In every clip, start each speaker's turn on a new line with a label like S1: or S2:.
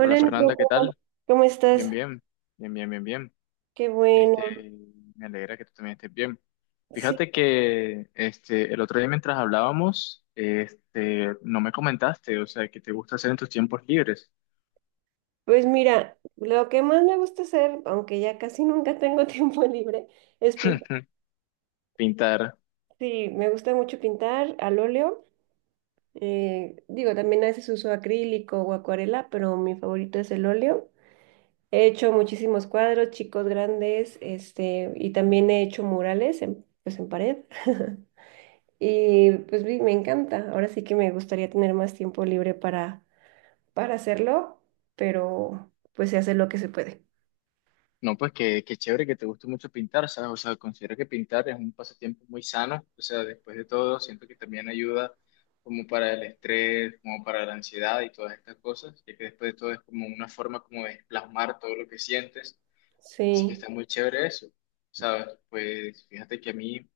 S1: Hola
S2: Nico,
S1: Fernanda, ¿qué
S2: ¿cómo,
S1: tal?
S2: cómo
S1: Bien,
S2: estás?
S1: bien, bien, bien, bien, bien.
S2: Qué bueno.
S1: Este, Me alegra que tú también estés bien.
S2: Sí,
S1: Fíjate que el otro día mientras hablábamos, no me comentaste, o sea, que te gusta hacer en tus tiempos libres.
S2: pues mira, lo que más me gusta hacer, aunque ya casi nunca tengo tiempo libre, es pintar.
S1: Pintar.
S2: Sí, me gusta mucho pintar al óleo. Digo, también a veces uso acrílico o acuarela, pero mi favorito es el óleo. He hecho muchísimos cuadros, chicos grandes, este, y también he hecho murales en, pues en pared. Y pues me encanta. Ahora sí que me gustaría tener más tiempo libre para hacerlo, pero pues se hace lo que se puede.
S1: No, pues que chévere que te guste mucho pintar, ¿sabes? O sea, considero que pintar es un pasatiempo muy sano. O sea, después de todo, siento que también ayuda como para el estrés, como para la ansiedad y todas estas cosas, ya que después de todo es como una forma como de plasmar todo lo que sientes. Sí, que
S2: Sí.
S1: está muy chévere eso, ¿sabes? Pues fíjate que a mí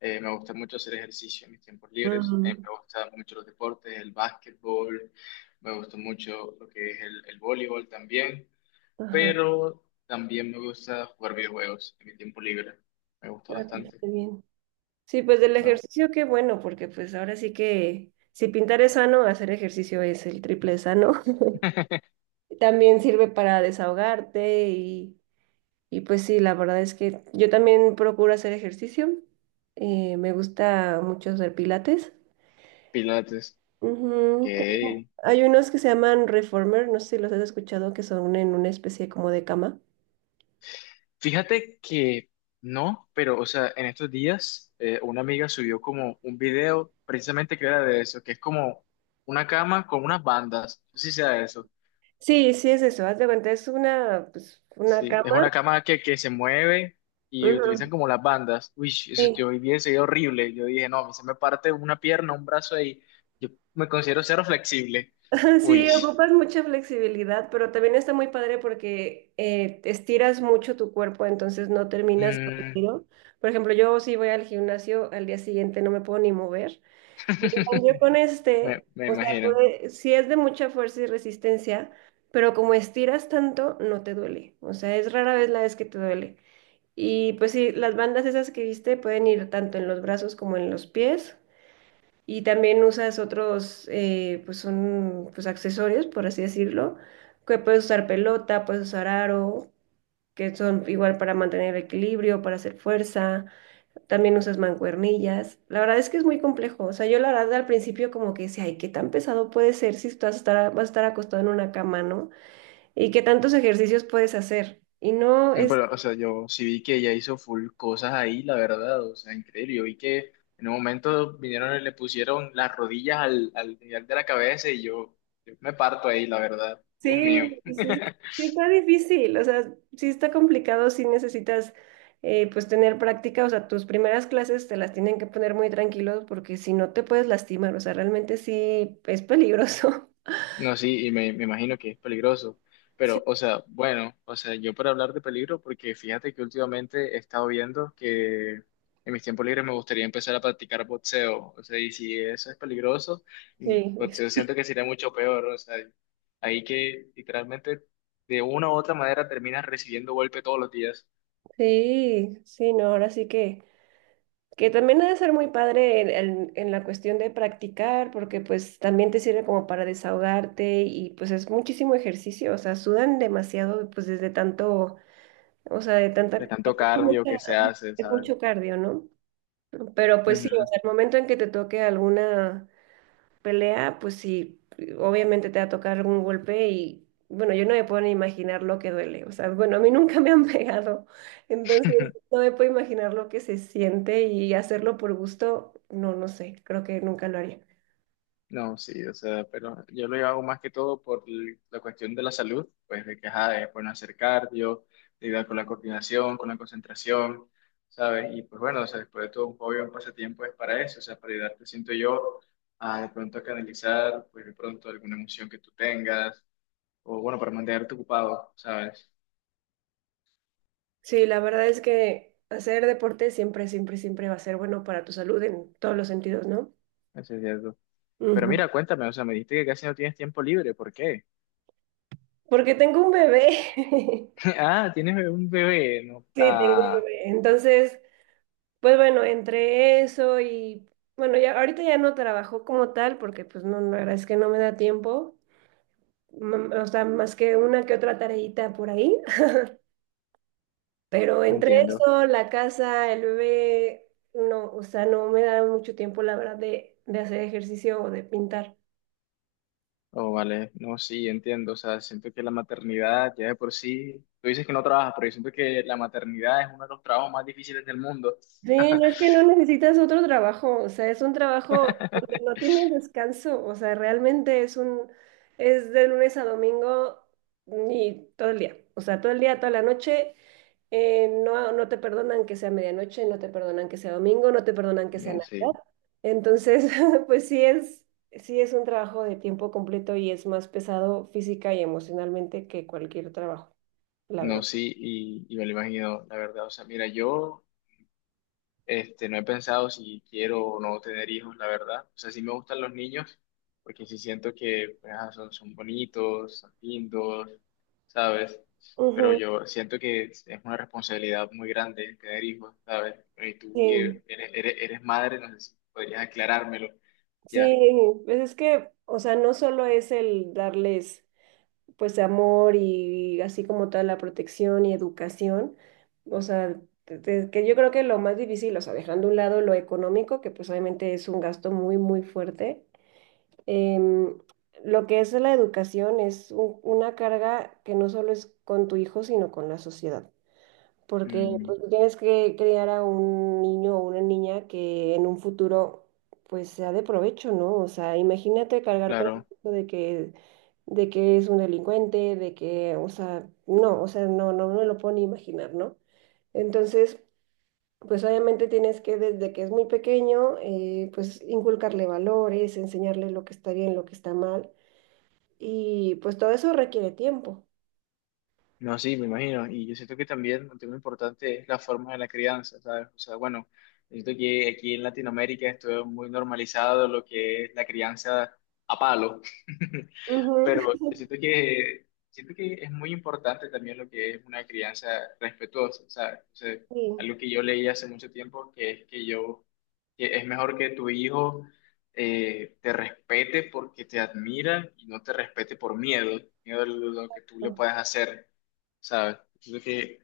S1: me gusta mucho hacer ejercicio en mis tiempos libres,
S2: Ujú.
S1: me gustan mucho los deportes, el básquetbol, me gusta mucho lo que es el voleibol también,
S2: Ajá.
S1: pero también me gusta jugar videojuegos en mi tiempo libre, me gusta
S2: Ay, pues,
S1: bastante,
S2: está bien. Sí, pues del
S1: ¿no?
S2: ejercicio, qué bueno, porque pues ahora sí que si pintar es sano, hacer ejercicio es el triple de sano. También sirve para desahogarte y, pues sí, la verdad es que yo también procuro hacer ejercicio. Me gusta mucho hacer pilates.
S1: Pilates,
S2: Ujú.
S1: ok.
S2: Hay unos que se llaman reformer, no sé si los has escuchado, que son en una especie como de cama.
S1: Fíjate que no, pero, o sea, en estos días una amiga subió como un video precisamente que era de eso, que es como una cama con unas bandas. No sé si sea eso.
S2: Sí, sí, es eso, haz de cuenta, es una, pues, una
S1: Sí, es
S2: cama.
S1: una cama que se mueve y
S2: Ujú.
S1: utilizan como las bandas. Uy, eso-
S2: Sí.
S1: yo vi ese video horrible. Yo dije, no, a mí se me parte una pierna, un brazo ahí. Yo me considero cero flexible. Uy,
S2: Sí, ocupas mucha flexibilidad, pero también está muy padre porque estiras mucho tu cuerpo, entonces no terminas
S1: mm,
S2: aburrido. Por ejemplo, yo si voy al gimnasio, al día siguiente no me puedo ni mover. Y en cambio con
S1: me,
S2: este,
S1: me
S2: o sea,
S1: imagino.
S2: sí es de mucha fuerza y resistencia, pero como estiras tanto, no te duele. O sea, es rara vez la vez que te duele. Y pues sí, las bandas esas que viste pueden ir tanto en los brazos como en los pies. Y también usas otros, pues son pues accesorios, por así decirlo, que puedes usar pelota, puedes usar aro, que son igual para mantener el equilibrio, para hacer fuerza. También usas mancuernillas. La verdad es que es muy complejo. O sea, yo la verdad al principio como que decía, ay, qué tan pesado puede ser si vas a estar acostado en una cama, ¿no? Y qué tantos ejercicios puedes hacer. Y no
S1: Mm,
S2: es.
S1: pero, o sea, yo sí vi que ella hizo full cosas ahí, la verdad, o sea, increíble. Yo vi que en un momento vinieron y le pusieron las rodillas al, al nivel de la cabeza y yo me parto ahí, la verdad. Dios mío.
S2: Sí, sí, sí, sí sí está difícil, o sea, sí está complicado, sí necesitas pues tener práctica, o sea, tus primeras clases te las tienen que poner muy tranquilos porque si no te puedes lastimar, o sea, realmente sí es peligroso.
S1: No, sí, y me imagino que es peligroso.
S2: Sí.
S1: Pero, o sea, bueno, o sea, yo para hablar de peligro, porque fíjate que últimamente he estado viendo que en mis tiempos libres me gustaría empezar a practicar boxeo. O sea, y si eso es peligroso,
S2: Sí,
S1: boxeo siento que sería mucho peor. O sea, ahí que literalmente de una u otra manera terminas recibiendo golpe todos los días,
S2: sí, sí, no, ahora sí que, también ha de ser muy padre en la cuestión de practicar porque pues también te sirve como para desahogarte y pues es muchísimo ejercicio, o sea, sudan demasiado pues desde tanto. O sea, de tanta,
S1: de tanto
S2: es
S1: cardio
S2: mucha-
S1: que se
S2: ajá,
S1: hace,
S2: es
S1: ¿sabes?
S2: mucho cardio, ¿no? Pero pues sí, o
S1: Ujú.
S2: sea, el momento en que te toque alguna pelea, pues sí, obviamente te va a tocar algún golpe y bueno, yo no me puedo ni imaginar lo que duele. O sea, bueno, a mí nunca me han pegado, entonces no me puedo imaginar lo que se siente y hacerlo por gusto, no, no sé, creo que nunca lo haría.
S1: No, sí, o sea, pero yo lo hago más que todo por la cuestión de la salud, pues de que, ajá, es bueno hacer cardio, de ayudar con la coordinación, con la concentración, ¿sabes? Y pues bueno, o sea, después de todo un hobby, un pasatiempo es para eso, o sea, para ayudarte, siento yo, a de pronto a canalizar, pues de pronto alguna emoción que tú tengas, o bueno, para mantenerte ocupado, ¿sabes?
S2: Sí, la verdad es que hacer deporte siempre, siempre, siempre va a ser bueno para tu salud en todos los sentidos, ¿no?
S1: Eso es cierto. Pero
S2: Ujú.
S1: mira, cuéntame, o sea, me dijiste que casi no tienes tiempo libre, ¿por qué?
S2: Porque tengo un bebé.
S1: Ah, tienes un bebé, no,
S2: Sí, tengo un
S1: ah,
S2: bebé. Entonces, pues bueno, entre eso y bueno, ya ahorita ya no trabajo como tal porque pues no, la verdad es que no me da tiempo, o sea, más que una que otra tareita por ahí, pero
S1: no
S2: entre
S1: entiendo.
S2: eso, la casa, el bebé, no, o sea, no me da mucho tiempo, la verdad, de hacer ejercicio o de pintar.
S1: Oh, vale, no, sí, entiendo, o sea, siento que la maternidad ya de por sí, tú dices que no trabajas, pero yo siento que la maternidad es uno de los trabajos más difíciles del mundo.
S2: Sí, no es que no necesitas otro trabajo, o sea, es un trabajo donde no tienes descanso, o sea, realmente es de lunes a domingo y todo el día, o sea, todo el día, toda la noche, no, no te perdonan que sea medianoche, no te perdonan que sea domingo, no te perdonan que sea
S1: No, sí,
S2: Navidad, entonces, pues sí es un trabajo de tiempo completo y es más pesado física y emocionalmente que cualquier trabajo, la
S1: no,
S2: verdad.
S1: sí, y me lo imagino, la verdad, o sea, mira, yo. No he pensado si quiero o no tener hijos, la verdad. O sea, sí me gustan los niños, porque sí siento que pues, ah, son, son bonitos, son lindos, ¿sabes? Pero
S2: Ujú,
S1: yo siento que es una responsabilidad muy grande tener hijos, ¿sabes? Y tú
S2: sí.
S1: que eres, eres, eres madre, no sé si podrías aclarármelo. Ya.
S2: Sí, pues es que, o sea, no solo es el darles pues amor y así como toda la protección y educación, o sea, que yo creo que lo más difícil, o sea, dejando a un lado lo económico, que pues obviamente es un gasto muy, muy fuerte, em, lo que es la educación es una carga que no solo es con tu hijo, sino con la sociedad porque
S1: Mm,
S2: pues, tú tienes que criar a un niño o una niña que en un futuro pues sea de provecho, ¿no? O sea, imagínate cargar con el
S1: claro.
S2: peso de que es un delincuente, de que, o sea, no, no me lo puedo ni imaginar, ¿no? Entonces, pues obviamente tienes que desde que es muy pequeño, pues inculcarle valores, enseñarle lo que está bien, lo que está mal, y pues todo eso requiere tiempo.
S1: No, sí, me imagino. Y yo siento que también un tema importante es la forma de la crianza, ¿sabes? O sea, bueno, yo siento que aquí en Latinoamérica esto es muy normalizado lo que es la crianza a palo.
S2: Ujú,
S1: Pero siento que es muy importante también lo que es una crianza respetuosa, ¿sabes? O sea,
S2: sí.
S1: algo que yo leí hace mucho tiempo, que es mejor que tu hijo te respete porque te admira y no te respete por miedo, miedo a lo que tú le
S2: No.
S1: puedas hacer, ¿sabes? Siento que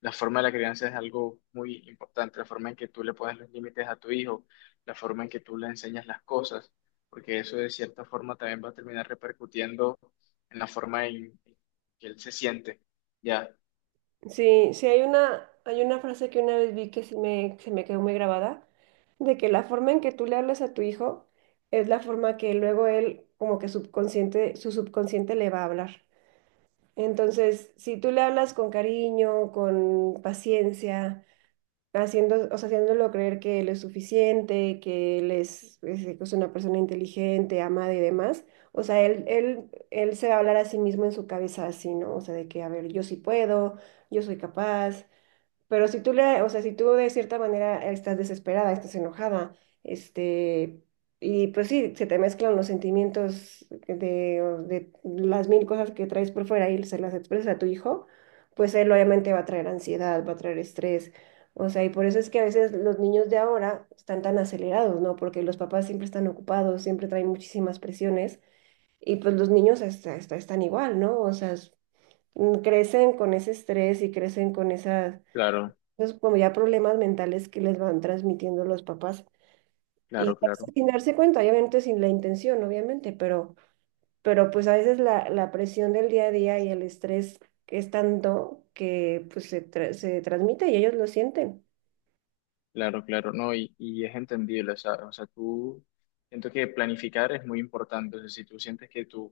S1: la forma de la crianza es algo muy importante, la forma en que tú le pones los límites a tu hijo, la forma en que tú le enseñas las cosas, porque eso de cierta forma también va a terminar repercutiendo en la forma en que él se siente. Ya.
S2: Sí, sí hay una frase que una vez vi que se me quedó muy grabada, de que la forma en que tú le hablas a tu hijo es la forma que luego él, como que subconsciente, su subconsciente le va a hablar. Entonces, si tú le hablas con cariño, con paciencia, o sea, haciéndolo creer que él es suficiente, que él es una persona inteligente, amada y demás, o sea, él se va a hablar a sí mismo en su cabeza así, ¿no? O sea, de que, a ver, yo sí puedo, yo soy capaz, pero si tú le, o sea, si tú de cierta manera estás desesperada, estás enojada, este, y pues sí, se te mezclan los sentimientos o de las mil cosas que traes por fuera y se las expresas a tu hijo, pues él obviamente va a traer ansiedad, va a traer estrés. O sea, y por eso es que a veces los niños de ahora están tan acelerados, ¿no? Porque los papás siempre están ocupados, siempre traen muchísimas presiones y pues los niños hasta están igual, ¿no? O sea, crecen con ese estrés y crecen con esas,
S1: Claro,
S2: entonces, como ya problemas mentales que les van transmitiendo los papás. Y
S1: claro, claro.
S2: sin darse cuenta, obviamente sin la intención, obviamente, pero pues a veces la presión del día a día y el estrés es tanto que pues se transmite y ellos lo sienten.
S1: Claro, claro, no, y es entendible, o sea, tú siento que planificar es muy importante, o sea, si tú sientes que tu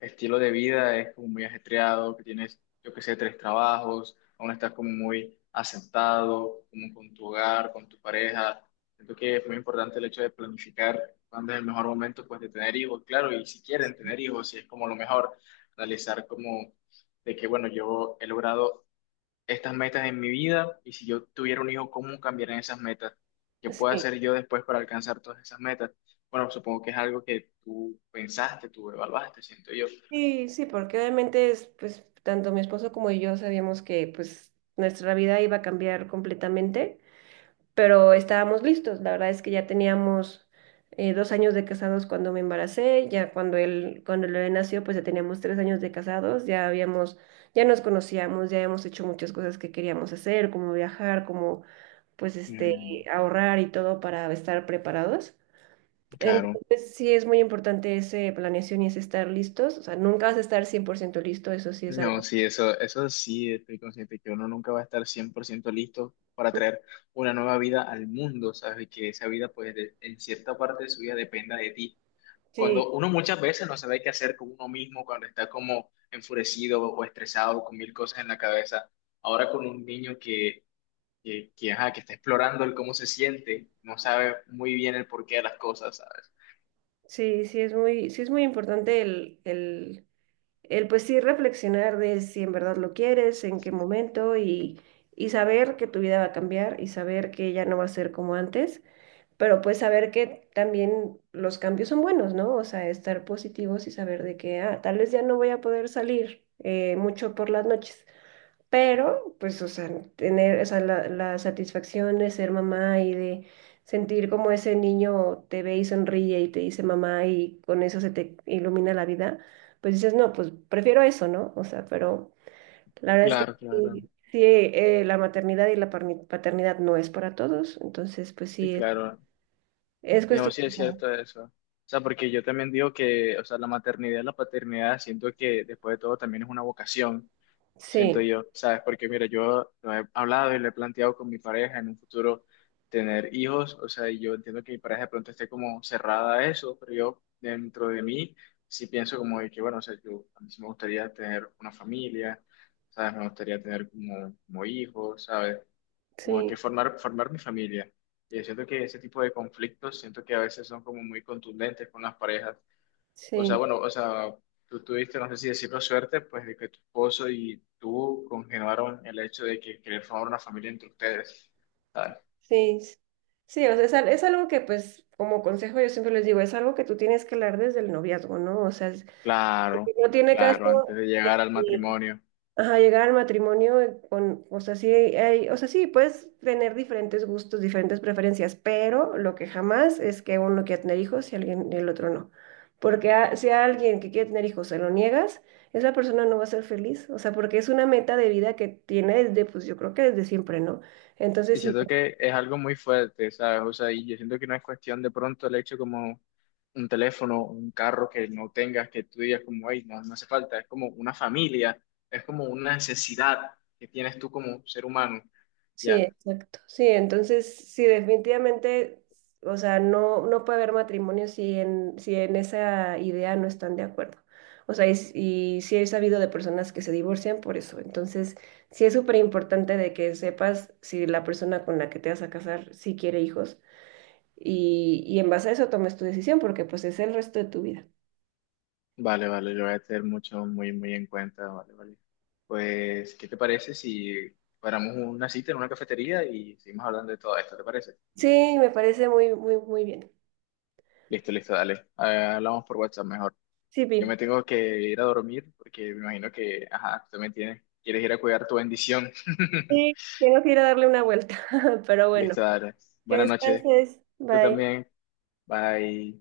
S1: estilo de vida es como muy ajetreado, que tienes, yo que sé, tres trabajos, aún estás como muy asentado, como con tu hogar, con tu pareja, siento que es muy importante el hecho de planificar cuándo es el mejor momento, pues, de tener hijos, claro, y si quieren tener hijos, si es como lo mejor, analizar como de que, bueno, yo he logrado estas metas en mi vida y si yo tuviera un hijo, cómo cambiarían esas metas, qué puedo
S2: Sí,
S1: hacer yo después para alcanzar todas esas metas. Bueno, supongo que es algo que tú pensaste, tú evaluaste, siento yo.
S2: sí, sí, porque obviamente es, pues tanto mi esposo como yo sabíamos que pues nuestra vida iba a cambiar completamente. Pero estábamos listos. La verdad es que ya teníamos 2 años de casados cuando me embaracé, cuando Lore nació, pues ya teníamos 3 años de casados, ya habíamos, ya nos conocíamos, ya habíamos hecho muchas cosas que queríamos hacer, como viajar, como pues este,
S1: Mm,
S2: ahorrar y todo para estar preparados.
S1: claro.
S2: Entonces sí es muy importante ese planeación y ese estar listos, o sea, nunca vas a estar 100% listo, eso sí es
S1: No,
S2: algo.
S1: sí, eso sí, estoy consciente que uno nunca va a estar 100% listo para traer una nueva vida al mundo, ¿sabes? Y que esa vida, pues, de- en cierta parte de su vida dependa de ti.
S2: Sí,
S1: Cuando uno muchas veces no sabe qué hacer con uno mismo, cuando está como enfurecido o estresado con mil cosas en la cabeza, ahora con un niño ajá, que está explorando el cómo se siente, no sabe muy bien el porqué de las cosas, ¿sabes?
S2: sí, sí es muy importante el pues sí reflexionar de si en verdad lo quieres, en qué momento y saber que tu vida va a cambiar y saber que ya no va a ser como antes, pero pues saber que también los cambios son buenos, ¿no? O sea, estar positivos y saber de que tal vez ya no voy a poder salir mucho por las noches, pero, pues, o sea, tener, o sea, la satisfacción de ser mamá y de sentir como ese niño te ve y sonríe y te dice mamá y con eso se te ilumina la vida, pues dices, no, pues prefiero eso, ¿no? O sea, pero la verdad es que
S1: Claro, claro,
S2: sí, sí, la maternidad y la paternidad no es para todos, entonces, pues
S1: sí,
S2: sí, es,
S1: claro.
S2: es
S1: Y no, sí es
S2: cuestión.
S1: cierto eso. O sea, porque yo también digo que, o sea, la maternidad y la paternidad, siento que después de todo también es una vocación. Siento
S2: Sí,
S1: yo, ¿sabes? Porque mira, yo lo he hablado y lo he planteado con mi pareja en un futuro tener hijos, o sea, y yo entiendo que mi pareja de pronto esté como cerrada a eso, pero yo dentro de mí sí pienso como de que, bueno, o sea, yo a mí sí me gustaría tener una familia, ¿sabes? Me gustaría tener como, como hijos, ¿sabes? Como que
S2: sí,
S1: formar mi familia. Y siento que ese tipo de conflictos, siento que a veces son como muy contundentes con las parejas. O sea,
S2: sí.
S1: bueno, o sea, tú tuviste, no sé si decirlo suerte, pues de que tu esposo y tú congeniaron el hecho de que querer formar una familia entre ustedes, ¿sabes?
S2: Sí, sí, o sea, es algo que pues como consejo yo siempre les digo, es algo que tú tienes que hablar desde el noviazgo, ¿no? O sea,
S1: Claro,
S2: no tiene caso
S1: claro, antes de llegar al
S2: eh,
S1: matrimonio.
S2: ajá, llegar al matrimonio con, o sea, sí hay, o sea, sí puedes tener diferentes gustos, diferentes preferencias, pero lo que jamás es que uno quiera tener hijos y alguien y el otro no. Porque si a alguien que quiere tener hijos se lo niegas, esa persona no va a ser feliz, o sea, porque es una meta de vida que tiene desde, pues yo creo que desde siempre, ¿no?
S1: Y
S2: Entonces, si.
S1: siento que es algo muy fuerte, ¿sabes? O sea, y yo siento que no es cuestión de pronto el hecho como un teléfono, un carro que no tengas, que tú digas como, ay, no, no hace falta, es como una familia, es como una necesidad que tienes tú como ser humano,
S2: Sí,
S1: ¿ya?
S2: exacto. Sí, entonces sí, definitivamente, o sea, no, no puede haber matrimonio si en, esa idea no están de acuerdo. O sea, y sí he sabido de personas que se divorcian por eso. Entonces, sí es súper importante de que sepas si la persona con la que te vas a casar sí quiere hijos y en base a eso tomes tu decisión porque pues es el resto de tu vida.
S1: Vale, vale, lo voy a tener mucho, muy, muy en cuenta, vale, vale. Pues, ¿qué te parece si paramos una cita en una cafetería y seguimos hablando de todo esto? ¿Te parece?
S2: Sí, me parece muy, muy, muy bien.
S1: Listo, listo, dale. Ah, hablamos por WhatsApp mejor.
S2: Sí,
S1: Yo
S2: Pi.
S1: me tengo que ir a dormir porque me imagino que, ajá, tú también tienes, quieres ir a cuidar tu bendición.
S2: Sí, tengo que ir a darle una vuelta, pero bueno,
S1: Listo, dale.
S2: que
S1: Buenas noches.
S2: descanses.
S1: Tú
S2: Bye.
S1: también. Bye.